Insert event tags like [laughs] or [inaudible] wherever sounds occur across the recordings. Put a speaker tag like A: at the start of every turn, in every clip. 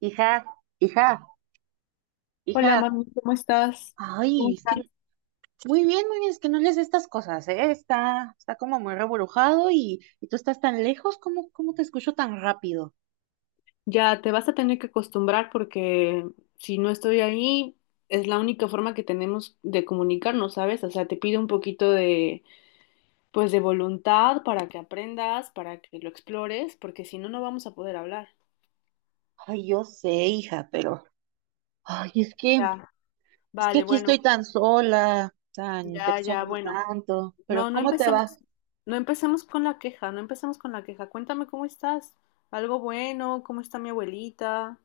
A: Hija, hija,
B: Hola,
A: hija.
B: mami, ¿cómo estás? ¿Cómo
A: Ay, es que
B: estás?
A: muy bien, es que no lees estas cosas, ¿eh? Está como muy reburujado y tú estás tan lejos, ¿cómo te escucho tan rápido?
B: Ya te vas a tener que acostumbrar porque si no estoy ahí, es la única forma que tenemos de comunicarnos, ¿sabes? O sea, te pido un poquito de, pues, de voluntad para que aprendas, para que lo explores, porque si no, no vamos a poder hablar.
A: Ay, yo sé, hija, pero ay, es que,
B: Ya,
A: es que
B: vale,
A: aquí estoy
B: bueno,
A: tan sola, te
B: ya, ya,
A: extraño
B: bueno.
A: tanto, pero
B: No, no
A: ¿cómo te
B: empecemos,
A: vas?
B: no empecemos con la queja, no empecemos con la queja. Cuéntame cómo estás. ¿Algo bueno? ¿Cómo está mi abuelita?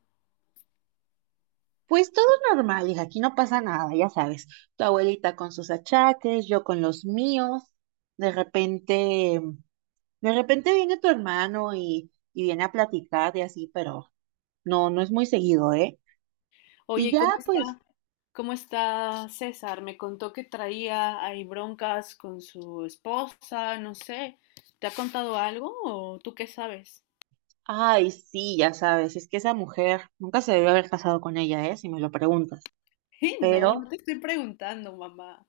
A: Pues todo normal, hija, aquí no pasa nada, ya sabes. Tu abuelita con sus achaques, yo con los míos. De repente. De repente viene tu hermano y viene a platicar y así, pero no, no es muy seguido, ¿eh? Y
B: Oye, ¿y
A: ya,
B: ¿cómo está?
A: pues,
B: ¿Cómo está César? Me contó que traía ahí broncas con su esposa, no sé. ¿Te ha contado algo o tú qué sabes? [laughs]
A: ay, sí, ya sabes, es que esa mujer nunca se debió haber casado con ella, ¿eh? Si me lo preguntas.
B: No, no
A: Pero,
B: te estoy preguntando, mamá.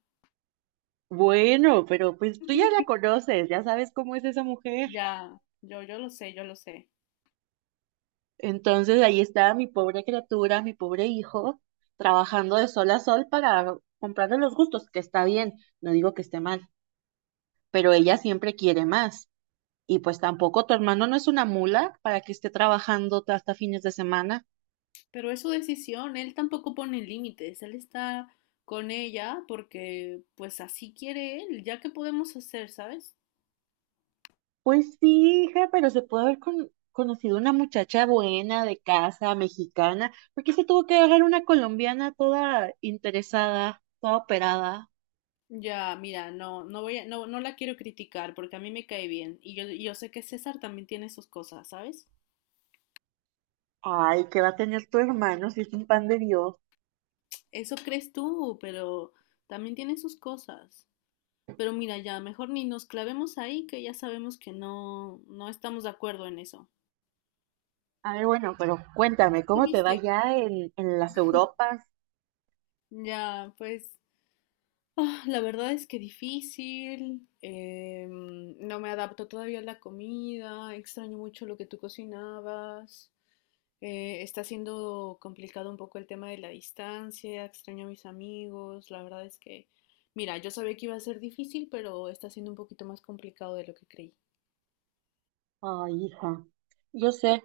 A: bueno, pero pues tú ya la
B: [laughs]
A: conoces, ya sabes cómo es esa mujer.
B: Ya, yo lo sé, yo lo sé.
A: Entonces ahí está mi pobre criatura, mi pobre hijo, trabajando de sol a sol para comprarle los gustos, que está bien, no digo que esté mal, pero ella siempre quiere más. Y pues tampoco tu hermano no es una mula para que esté trabajando hasta fines de semana.
B: Pero es su decisión, él tampoco pone límites, él está con ella porque pues así quiere él, ya que podemos hacer, ¿sabes?
A: Pues sí, hija, pero se puede haber conocido una muchacha buena de casa, mexicana, porque se tuvo que dejar una colombiana toda interesada, toda operada.
B: Ya, mira, no, no voy a, no, no la quiero criticar porque a mí me cae bien y yo sé que César también tiene sus cosas, ¿sabes?
A: Ay, ¿qué va a tener tu hermano si es un pan de Dios?
B: Eso crees tú, pero también tiene sus cosas. Pero mira, ya mejor ni nos clavemos ahí, que ya sabemos que no, no estamos de acuerdo en eso.
A: A ver, bueno, pero cuéntame,
B: ¿Tú
A: ¿cómo te va
B: viste?
A: ya en las Europas?
B: Ya, pues, ah, la verdad es que difícil. No me adapto todavía a la comida. Extraño mucho lo que tú cocinabas. Está siendo complicado un poco el tema de la distancia, extraño a mis amigos, la verdad es que, mira, yo sabía que iba a ser difícil, pero está siendo un poquito más complicado de lo que creí.
A: Ay, hija, yo sé,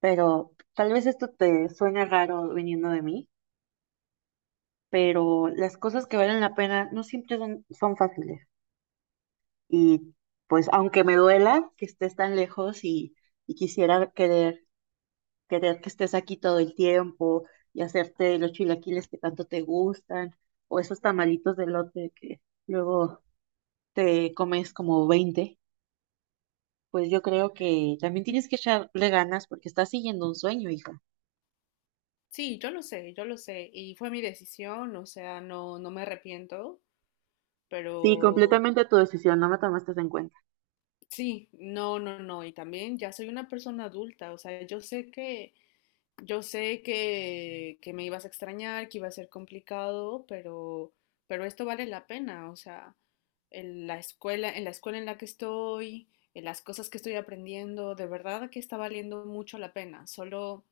A: pero tal vez esto te suene raro viniendo de mí. Pero las cosas que valen la pena no siempre son fáciles. Y pues aunque me duela que estés tan lejos y quisiera querer que estés aquí todo el tiempo y hacerte los chilaquiles que tanto te gustan o esos tamalitos de lote que luego te comes como 20, pues yo creo que también tienes que echarle ganas porque estás siguiendo un sueño, hija.
B: Sí, yo lo sé, y fue mi decisión, o sea, no, no me arrepiento,
A: Sí,
B: pero
A: completamente tu decisión, no me tomaste en cuenta.
B: sí, no, no, no, y también ya soy una persona adulta, o sea, yo sé que yo sé que me ibas a extrañar, que iba a ser complicado, pero esto vale la pena. O sea, en la escuela, en la escuela en la que estoy, en las cosas que estoy aprendiendo, de verdad que está valiendo mucho la pena. Solo,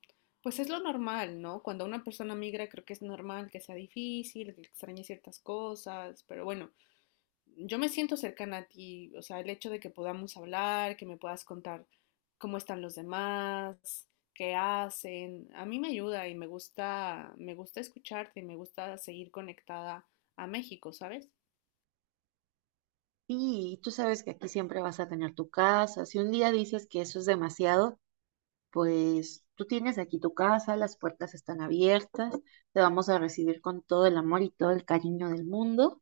B: pues es lo normal, ¿no? Cuando una persona migra, creo que es normal que sea difícil, que extrañe ciertas cosas, pero bueno, yo me siento cercana a ti, o sea, el hecho de que podamos hablar, que me puedas contar cómo están los demás, qué hacen, a mí me ayuda y me gusta escucharte y me gusta seguir conectada a México, ¿sabes?
A: Sí, y tú sabes que aquí siempre vas a tener tu casa. Si un día dices que eso es demasiado, pues tú tienes aquí tu casa, las puertas están abiertas, te vamos a recibir con todo el amor y todo el cariño del mundo,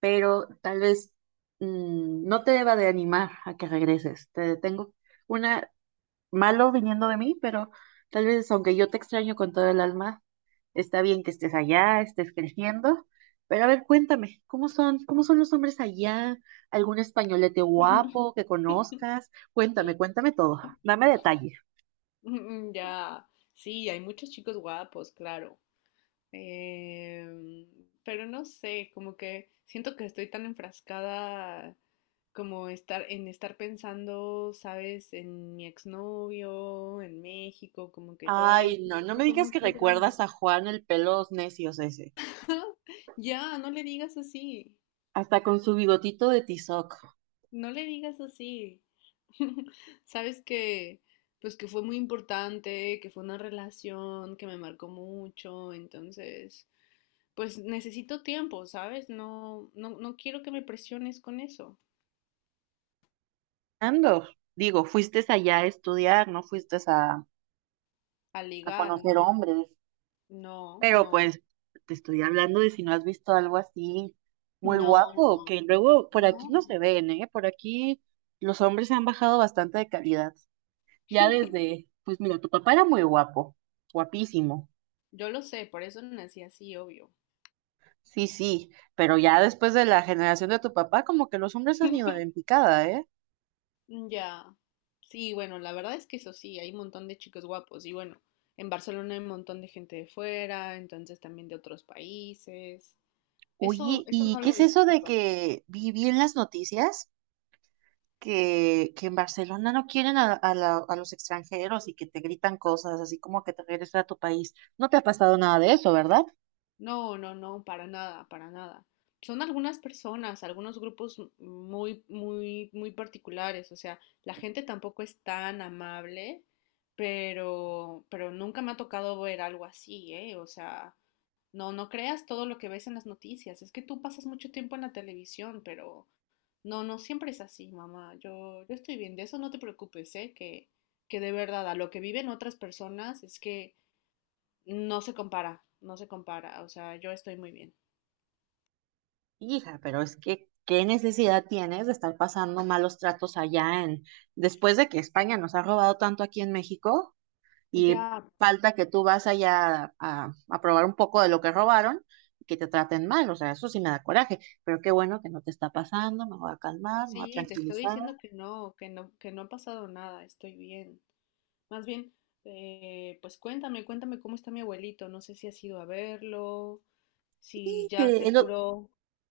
A: pero tal vez no te deba de animar a que regreses. Te tengo una malo viniendo de mí, pero tal vez aunque yo te extraño con todo el alma, está bien que estés allá, estés creciendo. Pero a ver, cuéntame, ¿cómo son los hombres allá? ¿Algún españolete guapo
B: [laughs]
A: que conozcas? Cuéntame, cuéntame todo. Dame detalle.
B: Ya, sí, hay muchos chicos guapos, claro. Em, pero no sé, como que siento que estoy tan enfrascada como estar en estar pensando, ¿sabes? En mi exnovio, en México, como que todavía no
A: Ay,
B: me
A: no, no me
B: siento con
A: digas que
B: muchas ganas.
A: recuerdas a Juan el pelos necios ese,
B: [laughs] Ya, no le digas así,
A: hasta con su bigotito de tizoc.
B: no le digas así. [laughs] Sabes que, pues que fue muy importante, que fue una relación que me marcó mucho, entonces pues necesito tiempo, ¿sabes? No, no, no quiero que me presiones con eso.
A: Ando, digo, fuiste allá a estudiar, no fuiste
B: A
A: a
B: ligar, no,
A: conocer hombres.
B: no,
A: Pero
B: no,
A: pues te estoy hablando de si no has visto algo así muy
B: no, no,
A: guapo, que luego por
B: no.
A: aquí no se ven, ¿eh? Por aquí los hombres se han bajado bastante de calidad. Ya desde, pues mira, tu papá era muy guapo, guapísimo.
B: Yo lo sé, por eso nací así, obvio.
A: Sí, sí, pero ya después de la generación de tu papá, como que los hombres han ido
B: [laughs]
A: en picada, ¿eh?
B: Ya. Sí, bueno, la verdad es que eso sí, hay un montón de chicos guapos. Y bueno, en Barcelona hay un montón de gente de fuera, entonces también de otros países. Eso,
A: Oye,
B: eso
A: ¿y
B: no
A: qué
B: lo
A: es eso de
B: discuto.
A: que viví en las noticias? Que en Barcelona no quieren a, a los extranjeros y que te gritan cosas así como que te regreses a tu país. No te ha pasado nada de eso, ¿verdad?
B: No, no, no, para nada, para nada. Son algunas personas, algunos grupos muy, muy, muy particulares. O sea, la gente tampoco es tan amable, pero nunca me ha tocado ver algo así, ¿eh? O sea, no, no creas todo lo que ves en las noticias. Es que tú pasas mucho tiempo en la televisión, pero no, no siempre es así, mamá. Yo estoy bien, de eso no te preocupes, ¿eh? Que de verdad, a lo que viven otras personas es que no se compara, no se compara, o sea, yo estoy muy bien.
A: Hija, pero es que, ¿qué necesidad tienes de estar pasando malos tratos allá después de que España nos ha robado tanto aquí en México y
B: Ya,
A: falta que tú vas allá a probar un poco de lo que robaron y que te traten mal? O sea, eso sí me da coraje, pero qué bueno que no te está pasando, me voy a calmar, me voy a
B: sí, te estoy
A: tranquilizar.
B: diciendo que no, que no, que no ha pasado nada, estoy bien. Más bien, pues cuéntame, cuéntame cómo está mi abuelito, no sé si has ido a verlo, si
A: Y
B: ya
A: te-
B: se
A: el o-
B: curó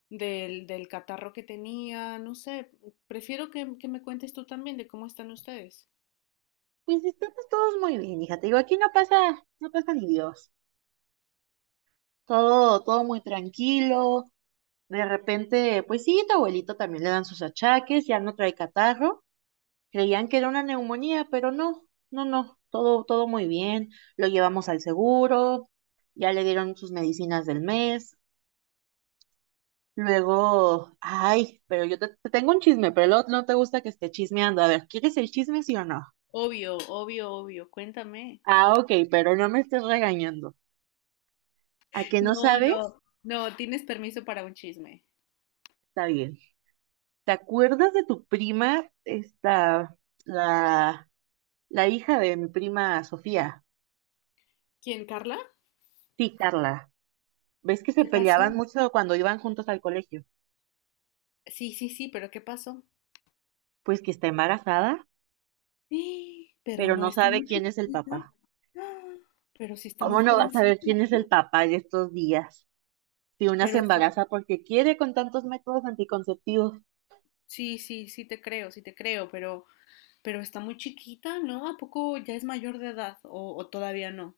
B: del catarro que tenía, no sé, prefiero que me cuentes tú también de cómo están ustedes.
A: Pues estamos todos muy bien, hija. Te digo, aquí no pasa ni Dios. Todo muy tranquilo. De repente, pues sí, tu abuelito también le dan sus achaques, ya no trae catarro. Creían que era una neumonía, pero no, no, no. Todo muy bien. Lo llevamos al seguro, ya le dieron sus medicinas del mes. Luego, ay, pero yo te tengo un chisme, pero luego no te gusta que esté chismeando. A ver, ¿quieres el chisme, sí o no?
B: Obvio, obvio, obvio, cuéntame.
A: Ah, ok, pero no me estés regañando. ¿A que no
B: No,
A: sabes?
B: no, no, tienes permiso para un chisme.
A: Está bien. ¿Te acuerdas de tu prima, esta, la, la hija de mi prima Sofía?
B: ¿Quién, Carla?
A: Sí, Carla. ¿Ves que se
B: ¿Qué pasó?
A: peleaban mucho cuando iban juntos al colegio?
B: Sí, sí, sí, pero ¿qué pasó?
A: Pues que está embarazada,
B: ¡Ah! Pero
A: pero
B: no
A: no
B: está
A: sabe
B: muy
A: quién es el
B: chiquita.
A: papá.
B: ¡Ah! Pero sí está muy
A: ¿Cómo no va a saber
B: jovencita,
A: quién es el
B: ¿no?
A: papá en estos días? Si una
B: Pero
A: se
B: está,
A: embaraza porque quiere con tantos métodos anticonceptivos,
B: sí, sí, sí te creo, pero está muy chiquita, ¿no? ¿A poco ya es mayor de edad o todavía no?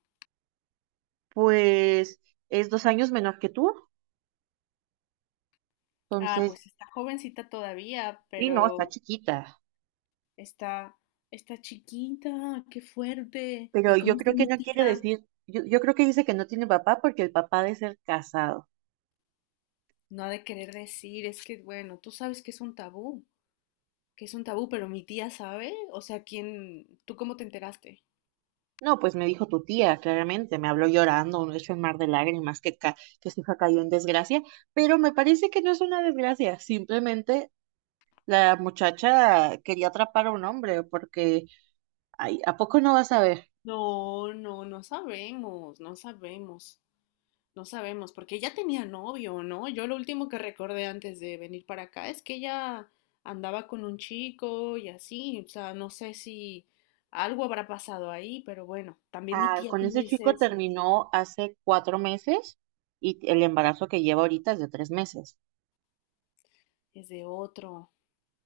A: pues es 2 años menor que tú.
B: Ah,
A: Entonces,
B: pues está jovencita todavía,
A: sí, no, está
B: pero
A: chiquita.
B: está, está chiquita, qué fuerte.
A: Pero
B: ¿Y cómo
A: yo
B: está
A: creo que
B: mi
A: no quiere
B: tía?
A: decir, yo creo que dice que no tiene papá porque el papá ha de ser casado.
B: No ha de querer decir, es que, bueno, tú sabes que es un tabú. Que es un tabú, pero mi tía sabe, o sea, ¿quién, tú cómo te enteraste?
A: No, pues me dijo tu tía, claramente, me habló llorando, un hecho en mar de lágrimas, que su hija cayó en desgracia, pero me parece que no es una desgracia, simplemente la muchacha quería atrapar a un hombre, porque, ay, ¿a poco no vas a ver?
B: No, no, no sabemos, no sabemos, no sabemos, porque ella tenía novio, ¿no? Yo lo último que recordé antes de venir para acá es que ella andaba con un chico y así, o sea, no sé si algo habrá pasado ahí, pero bueno, también mi
A: Ah,
B: tía,
A: con
B: ¿cómo
A: ese
B: dice
A: chico
B: eso?
A: terminó hace 4 meses y el embarazo que lleva ahorita es de 3 meses,
B: Es de otro.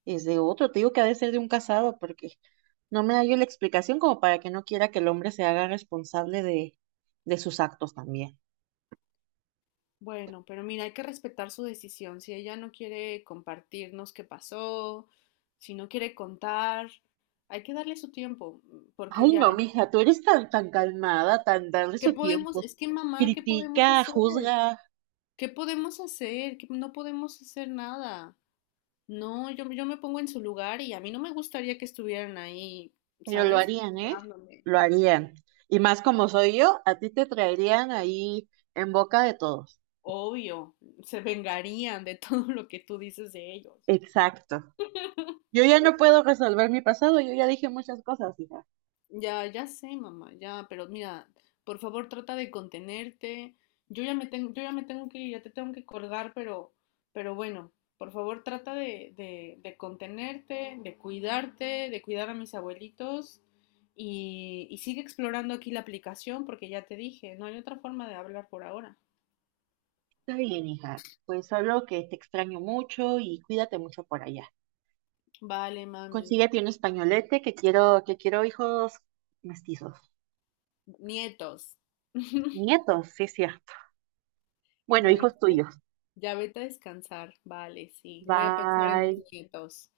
A: es de otro, te digo que ha de ser de un casado, porque no me da yo la explicación como para que no quiera que el hombre se haga responsable de sus actos también.
B: Bueno, pero mira, hay que respetar su decisión. Si ella no quiere compartirnos qué pasó, si no quiere contar, hay que darle su tiempo, porque
A: Ay,
B: ya,
A: no,
B: ya,
A: mija, tú eres tan calmada, tan darle
B: ¿qué
A: su
B: podemos?
A: tiempo.
B: Es que mamá, ¿qué podemos
A: Critica,
B: hacer?
A: juzga,
B: ¿Qué podemos hacer? Que no podemos hacer nada. No, yo me pongo en su lugar y a mí no me gustaría que estuvieran ahí,
A: pero lo
B: ¿sabes?
A: harían, ¿eh?
B: Juzgándome.
A: Lo harían. Y más como soy yo, a ti te traerían ahí en boca de todos.
B: Obvio, se vengarían de [laughs] todo lo que tú dices de ellos.
A: Exacto. Yo ya no puedo resolver mi pasado, yo ya dije muchas cosas, hija.
B: Ya, ya sé, mamá, ya, pero mira, por favor trata de contenerte. Yo ya me tengo que ir, ya te tengo que colgar, pero bueno, por favor trata de, de contenerte, de cuidarte, de cuidar a mis abuelitos y sigue explorando aquí la aplicación porque ya te dije, no hay otra forma de hablar por ahora.
A: Está bien, hija. Pues solo que te extraño mucho y cuídate mucho por allá.
B: Vale, mami.
A: Consíguete un españolete que quiero hijos mestizos.
B: Nietos. [laughs]
A: Nietos, sí es cierto. Bueno,
B: ¿Ya
A: hijos
B: viste?
A: tuyos.
B: Ya vete a descansar. Vale, sí. Voy a pensar en los
A: Bye.
B: nietos.